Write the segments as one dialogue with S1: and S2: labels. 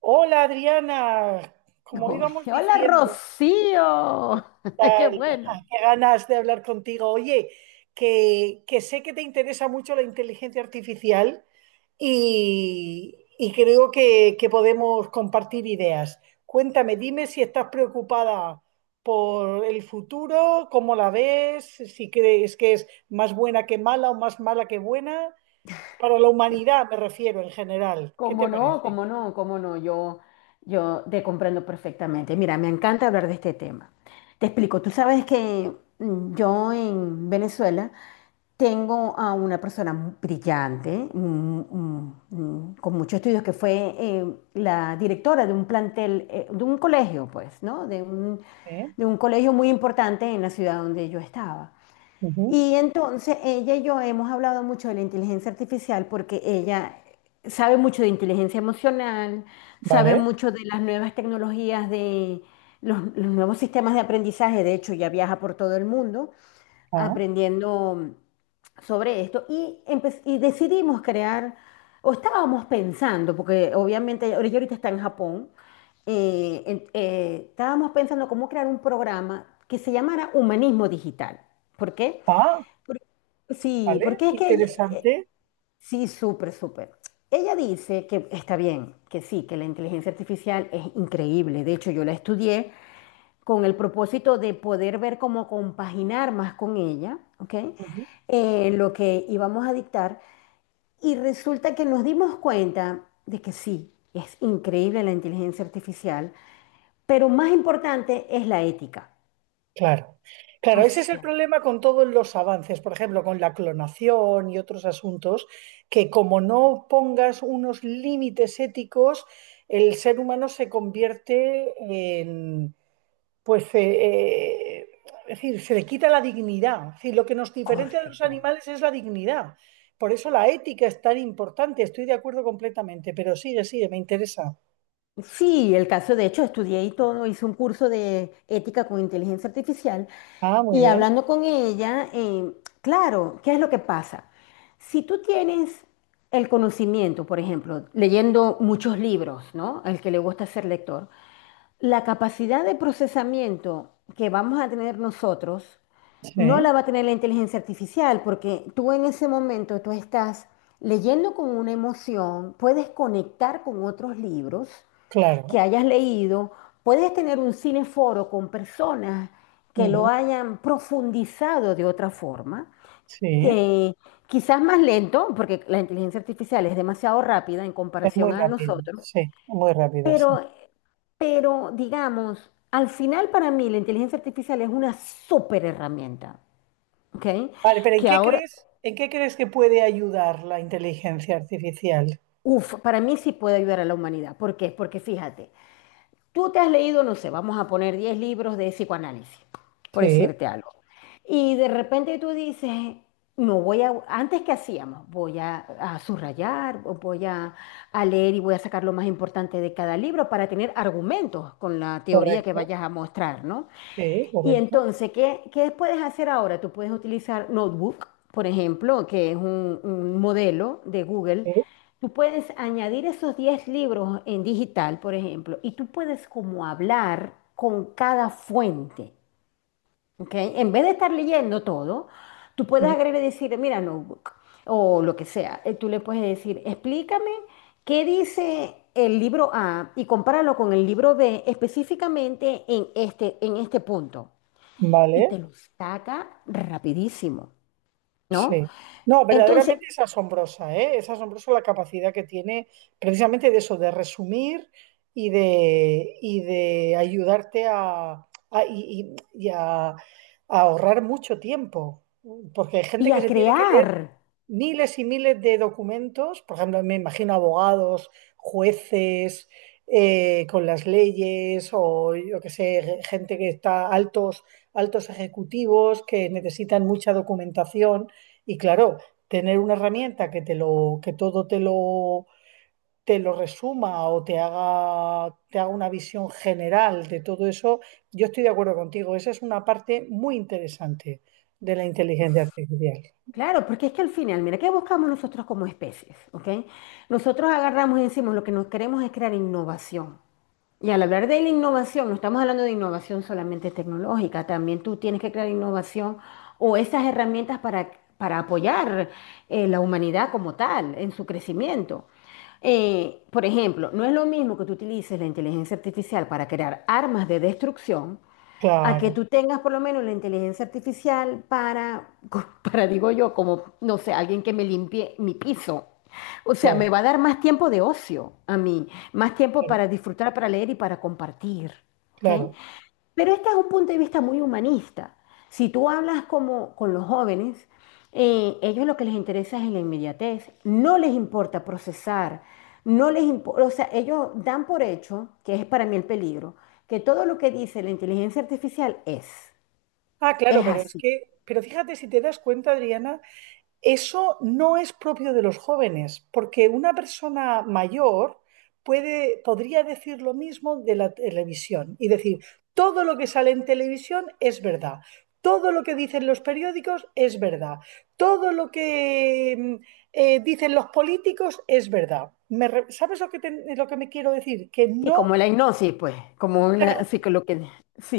S1: Hola Adriana, como
S2: Uy,
S1: íbamos
S2: hola
S1: diciendo,
S2: Rocío, qué
S1: tal,
S2: bueno.
S1: qué ganas de hablar contigo. Oye, que sé que te interesa mucho la inteligencia artificial y creo que podemos compartir ideas. Cuéntame, dime si estás preocupada por el futuro, cómo la ves, si crees que es más buena que mala o más mala que buena. Para la humanidad me refiero en general. ¿Qué te
S2: ¿Cómo no?
S1: parece?
S2: ¿Cómo no? ¿Cómo no? Yo te comprendo perfectamente. Mira, me encanta hablar de este tema. Te explico, tú sabes que yo en Venezuela tengo a una persona brillante, con muchos estudios, que fue la directora de un plantel, de un colegio, pues, ¿no?
S1: ¿Eh?
S2: De un colegio muy importante en la ciudad donde yo estaba.
S1: Ujú.
S2: Y entonces ella y yo hemos hablado mucho de la inteligencia artificial porque ella sabe mucho de inteligencia emocional, sabe
S1: Vale.
S2: mucho de las nuevas tecnologías, de los nuevos sistemas de aprendizaje. De hecho ya viaja por todo el mundo
S1: Ah.
S2: aprendiendo sobre esto y, y decidimos crear, o estábamos pensando, porque obviamente ella ahorita está en Japón. Estábamos pensando cómo crear un programa que se llamara Humanismo Digital. ¿Por qué?
S1: Ah,
S2: Sí,
S1: vale,
S2: porque es que ella,
S1: interesante.
S2: sí, súper, súper. Ella dice que está bien, que sí, que la inteligencia artificial es increíble. De hecho, yo la estudié con el propósito de poder ver cómo compaginar más con ella, ¿ok?
S1: Ujú.
S2: Lo que íbamos a dictar. Y resulta que nos dimos cuenta de que sí, es increíble la inteligencia artificial, pero más importante es la ética.
S1: Claro, claro,
S2: O
S1: ese es el
S2: sea,
S1: problema con todos los avances, por ejemplo, con la clonación y otros asuntos, que como no pongas unos límites éticos, el ser humano se convierte en, pues, es decir, se le quita la dignidad. Es decir, lo que nos diferencia de los
S2: correcto.
S1: animales es la dignidad. Por eso la ética es tan importante, estoy de acuerdo completamente, pero sigue, sigue, me interesa.
S2: Sí, el caso, de hecho, estudié y todo, hice un curso de ética con inteligencia artificial
S1: Ah, muy
S2: y
S1: bien,
S2: hablando con ella, claro, ¿qué es lo que pasa? Si tú tienes el conocimiento, por ejemplo, leyendo muchos libros, ¿no? El que le gusta ser lector, la capacidad de procesamiento que vamos a tener nosotros no
S1: sí,
S2: la va a tener la inteligencia artificial, porque tú en ese momento, tú estás leyendo con una emoción, puedes conectar con otros libros que
S1: claro.
S2: hayas leído, puedes tener un cineforo con personas que lo
S1: Ujú.
S2: hayan profundizado de otra forma,
S1: Sí,
S2: que quizás más lento, porque la inteligencia artificial es demasiado rápida en
S1: es muy
S2: comparación a
S1: rápido,
S2: nosotros,
S1: sí, muy rápida, sí.
S2: pero, pero digamos, al final para mí la inteligencia artificial es una súper herramienta, ¿ok?
S1: Vale, pero
S2: Que ahora,
S1: en qué crees que puede ayudar la inteligencia artificial?
S2: uff, para mí sí puede ayudar a la humanidad. ¿Por qué? Porque fíjate, tú te has leído, no sé, vamos a poner 10 libros de psicoanálisis, por
S1: Sí,
S2: decirte algo. Y de repente tú dices, no voy a, antes que hacíamos, voy a subrayar, o voy a leer y voy a sacar lo más importante de cada libro para tener argumentos con la teoría que
S1: correcto,
S2: vayas a mostrar, ¿no?
S1: sí,
S2: Y
S1: correcto,
S2: entonces, ¿qué puedes hacer ahora? Tú puedes utilizar Notebook, por ejemplo, que es un modelo de Google.
S1: sí,
S2: Tú puedes añadir esos 10 libros en digital, por ejemplo, y tú puedes como hablar con cada fuente, ¿ok? En vez de estar leyendo todo, tú puedes
S1: sí,
S2: agregar y decir, mira, Notebook, o lo que sea. Tú le puedes decir, explícame qué dice el libro A y compáralo con el libro B específicamente en este punto, y
S1: vale,
S2: te lo saca rapidísimo, ¿no?
S1: sí. No,
S2: Entonces,
S1: verdaderamente es asombrosa, ¿eh? Es asombrosa la capacidad que tiene precisamente de eso, de resumir y de ayudarte a ahorrar mucho tiempo, porque hay
S2: y
S1: gente que
S2: a
S1: se tiene que
S2: crear,
S1: leer miles y miles de documentos, por ejemplo, me imagino abogados, jueces, con las leyes o yo que sé, gente que está altos, altos ejecutivos que necesitan mucha documentación y claro, tener una herramienta que te lo, que todo te lo resuma o te haga una visión general de todo eso, yo estoy de acuerdo contigo, esa es una parte muy interesante de la inteligencia artificial.
S2: claro, porque es que al final, mira, ¿qué buscamos nosotros como especies? ¿Ok? Nosotros agarramos y decimos, lo que nos queremos es crear innovación. Y al hablar de la innovación, no estamos hablando de innovación solamente tecnológica, también tú tienes que crear innovación o esas herramientas para apoyar la humanidad como tal en su crecimiento. Por ejemplo, no es lo mismo que tú utilices la inteligencia artificial para crear armas de destrucción a que
S1: Claro,
S2: tú tengas por lo menos la inteligencia artificial para, para digo yo, como, no sé, alguien que me limpie mi piso. O sea, me va
S1: claro.
S2: a dar más tiempo de ocio a mí, más tiempo
S1: Claro.
S2: para disfrutar, para leer y para compartir. ¿Ok?
S1: Claro.
S2: Pero este es un punto de vista muy humanista. Si tú hablas como con los jóvenes, ellos lo que les interesa es la inmediatez, no les importa procesar, no les importa, o sea, ellos dan por hecho, que es para mí el peligro, que todo lo que dice la inteligencia artificial
S1: Ah,
S2: es
S1: claro, pero es
S2: así.
S1: que, pero fíjate si te das cuenta, Adriana, eso no es propio de los jóvenes, porque una persona mayor puede, podría decir lo mismo de la televisión y decir, todo lo que sale en televisión es verdad, todo lo que dicen los periódicos es verdad, todo lo que dicen los políticos es verdad. Me re- ¿sabes lo que, te- lo que me quiero decir? Que
S2: Y
S1: no...
S2: como la hipnosis, pues, como una,
S1: Claro,
S2: así que lo que,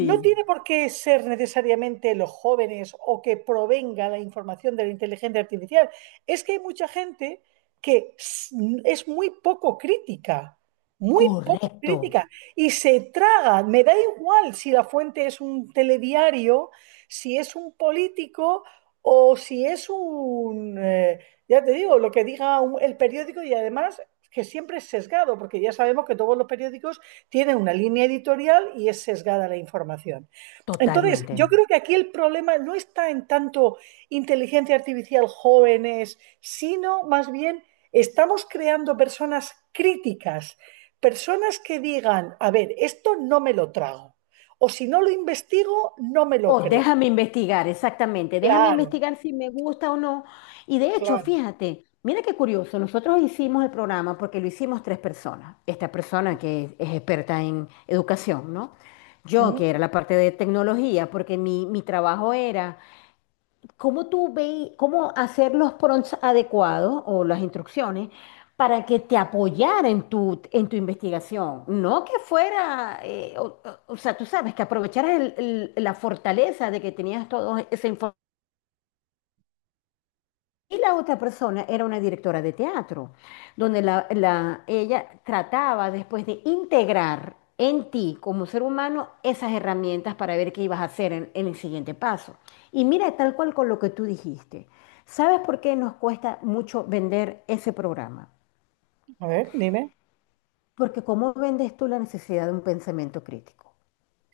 S1: no tiene por qué ser necesariamente los jóvenes o que provenga la información de la inteligencia artificial. Es que hay mucha gente que es muy poco
S2: correcto,
S1: crítica, y se traga. Me da igual si la fuente es un telediario, si es un político o si es un, ya te digo, lo que diga un- el periódico y además que siempre es sesgado, porque ya sabemos que todos los periódicos tiene una línea editorial y es sesgada la información. Entonces,
S2: totalmente.
S1: yo creo que aquí el problema no está en tanto inteligencia artificial jóvenes, sino más bien estamos creando personas críticas, personas que digan, a ver, esto no me lo trago, o si no lo investigo, no me
S2: O
S1: lo creo.
S2: déjame investigar, exactamente. Déjame
S1: Claro,
S2: investigar si me gusta o no. Y de hecho,
S1: claro.
S2: fíjate, mira qué curioso. Nosotros hicimos el programa porque lo hicimos tres personas. Esta persona que es experta en educación, ¿no? Yo,
S1: ¿Mm?
S2: que era la parte de tecnología, porque mi trabajo era ¿cómo tú ve, cómo hacer los prompts adecuados o las instrucciones para que te apoyara en tu investigación? No que fuera, o, o sea, tú sabes, que aprovecharas la fortaleza de que tenías toda esa información, y la otra persona era una directora de teatro, donde ella trataba después de integrar en ti como ser humano esas herramientas para ver qué ibas a hacer en el siguiente paso. Y mira, tal cual con lo que tú dijiste. ¿Sabes por qué nos cuesta mucho vender ese programa?
S1: A ver, dime.
S2: Porque ¿cómo vendes tú la necesidad de un pensamiento crítico?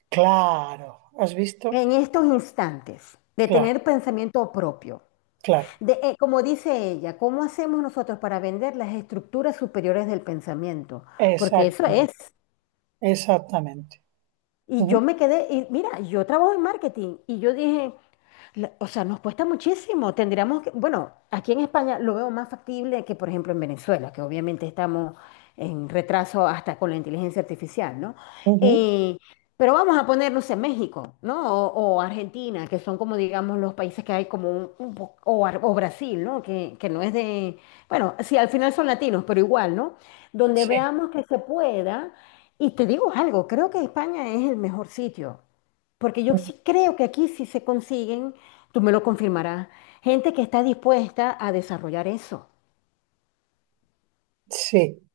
S1: Claro, ¿has visto?
S2: En estos instantes, de
S1: Claro,
S2: tener pensamiento propio,
S1: claro.
S2: de, como dice ella, ¿cómo hacemos nosotros para vender las estructuras superiores del pensamiento? Porque eso
S1: Exactamente,
S2: es.
S1: exactamente.
S2: Y
S1: Ujú,
S2: yo me quedé, y mira, yo trabajo en marketing y yo dije, o sea, nos cuesta muchísimo. Tendríamos que, bueno, aquí en España lo veo más factible que, por ejemplo, en Venezuela, que obviamente estamos en retraso hasta con la inteligencia artificial, ¿no?
S1: ujú.
S2: Eh, pero vamos a poner, no sé, México, ¿no? O Argentina, que son como, digamos, los países que hay como un o, o Brasil, ¿no? Que no es de, bueno, sí, al final son latinos, pero igual, ¿no? Donde
S1: Sí.
S2: veamos que se pueda. Y te digo algo, creo que España es el mejor sitio porque yo sí creo que aquí sí se consiguen, tú me lo confirmarás, gente que está dispuesta a desarrollar eso.
S1: Sí.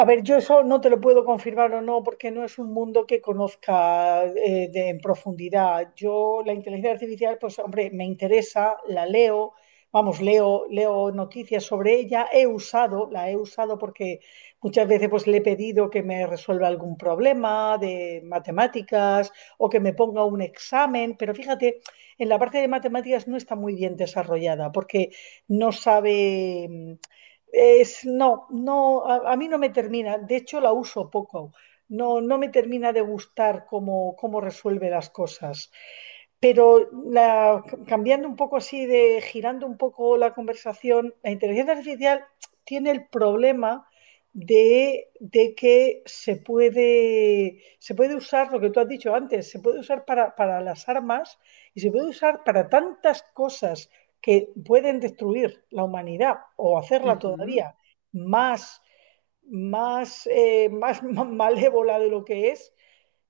S1: A ver, yo eso no te lo puedo confirmar o no, porque no es un mundo que conozca de- en profundidad. Yo la inteligencia artificial, pues hombre, me interesa, la leo, vamos, leo, leo noticias sobre ella, he usado, la he usado porque muchas veces pues le he pedido que me resuelva algún problema de matemáticas o que me ponga un examen, pero fíjate, en la parte de matemáticas no está muy bien desarrollada porque no sabe. Es, no, no, a mí no me termina. De hecho, la uso poco. No, no me termina de gustar cómo, cómo resuelve las cosas. Pero la- cambiando un poco así de, girando un poco la conversación, la inteligencia artificial tiene el problema de que se puede usar lo que tú has dicho antes, se puede usar para las armas y se puede usar para tantas cosas que pueden destruir la humanidad o hacerla
S2: Ujú,
S1: todavía más, más, más malévola de lo que es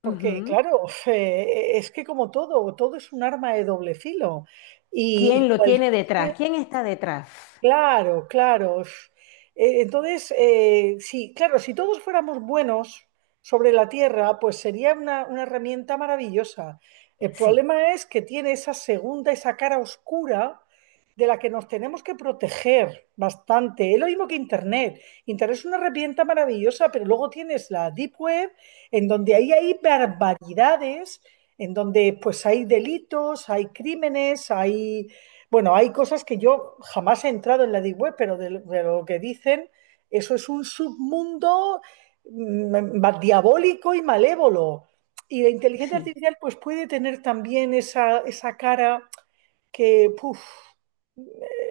S1: porque,
S2: ujú.
S1: claro, es que como todo, todo es un arma de doble filo. Y
S2: ¿Quién lo
S1: cualquier
S2: tiene detrás? ¿Quién está detrás?
S1: claro, claro. Entonces, sí, claro, si todos fuéramos buenos sobre la Tierra, pues sería una herramienta maravillosa. El
S2: Sí,
S1: problema es que tiene esa segunda, esa cara oscura de la que nos tenemos que proteger bastante. Es lo mismo que Internet. Internet es una herramienta maravillosa, pero luego tienes la Deep Web, en donde ahí hay barbaridades, en donde pues hay delitos, hay crímenes, hay bueno, hay cosas que yo jamás he entrado en la Deep Web, pero de lo que dicen, eso es un submundo ma- diabólico y malévolo. Y la inteligencia
S2: sí.
S1: artificial pues puede tener también esa cara que, puf,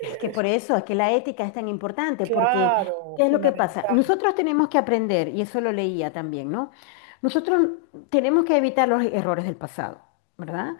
S2: Es que por eso, es que la ética es tan importante, porque
S1: claro,
S2: ¿qué es lo que pasa?
S1: fundamental.
S2: Nosotros tenemos que aprender, y eso lo leía también, ¿no? Nosotros tenemos que evitar los errores del pasado, ¿verdad?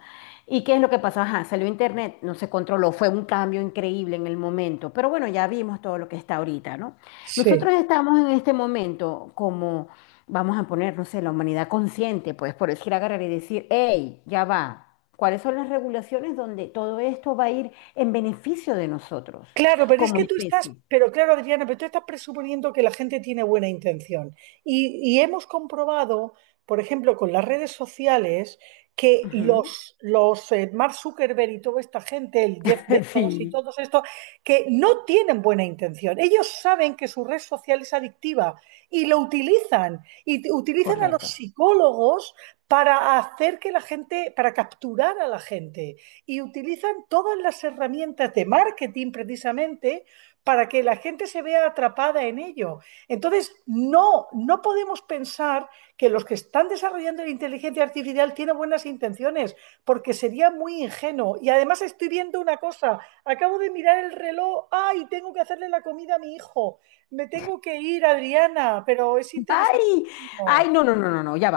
S2: ¿Y qué es lo que pasó? Ajá, salió Internet, no se controló, fue un cambio increíble en el momento, pero bueno, ya vimos todo lo que está ahorita, ¿no?
S1: Sí.
S2: Nosotros estamos en este momento como vamos a poner, no sé, la humanidad consciente, pues por decir, agarrar y decir, hey, ya va, ¿cuáles son las regulaciones donde todo esto va a ir en beneficio de nosotros
S1: Claro, pero es
S2: como
S1: que tú estás,
S2: especie?
S1: pero claro, Adriana, pero tú estás presuponiendo que la gente tiene buena intención. Y hemos comprobado, por ejemplo, con las redes sociales, que
S2: Ujú.
S1: los, los Mark Zuckerberg y toda esta gente, el Jeff Bezos y
S2: Sí,
S1: todos estos, que no tienen buena intención. Ellos saben que su red social es adictiva y lo utilizan. Y t- utilizan a los
S2: correcto.
S1: psicólogos para hacer que la gente, para capturar a la gente y utilizan todas las herramientas de marketing precisamente para que la gente se vea atrapada en ello. Entonces, no, no podemos pensar que los que están desarrollando la inteligencia artificial tienen buenas intenciones, porque sería muy ingenuo. Y además estoy viendo una cosa, acabo de mirar el reloj, ay, tengo que hacerle la comida a mi hijo, me tengo que ir, Adriana, pero es
S2: Ay, ay,
S1: interesantísimo.
S2: no, no, no, no, no, ya va.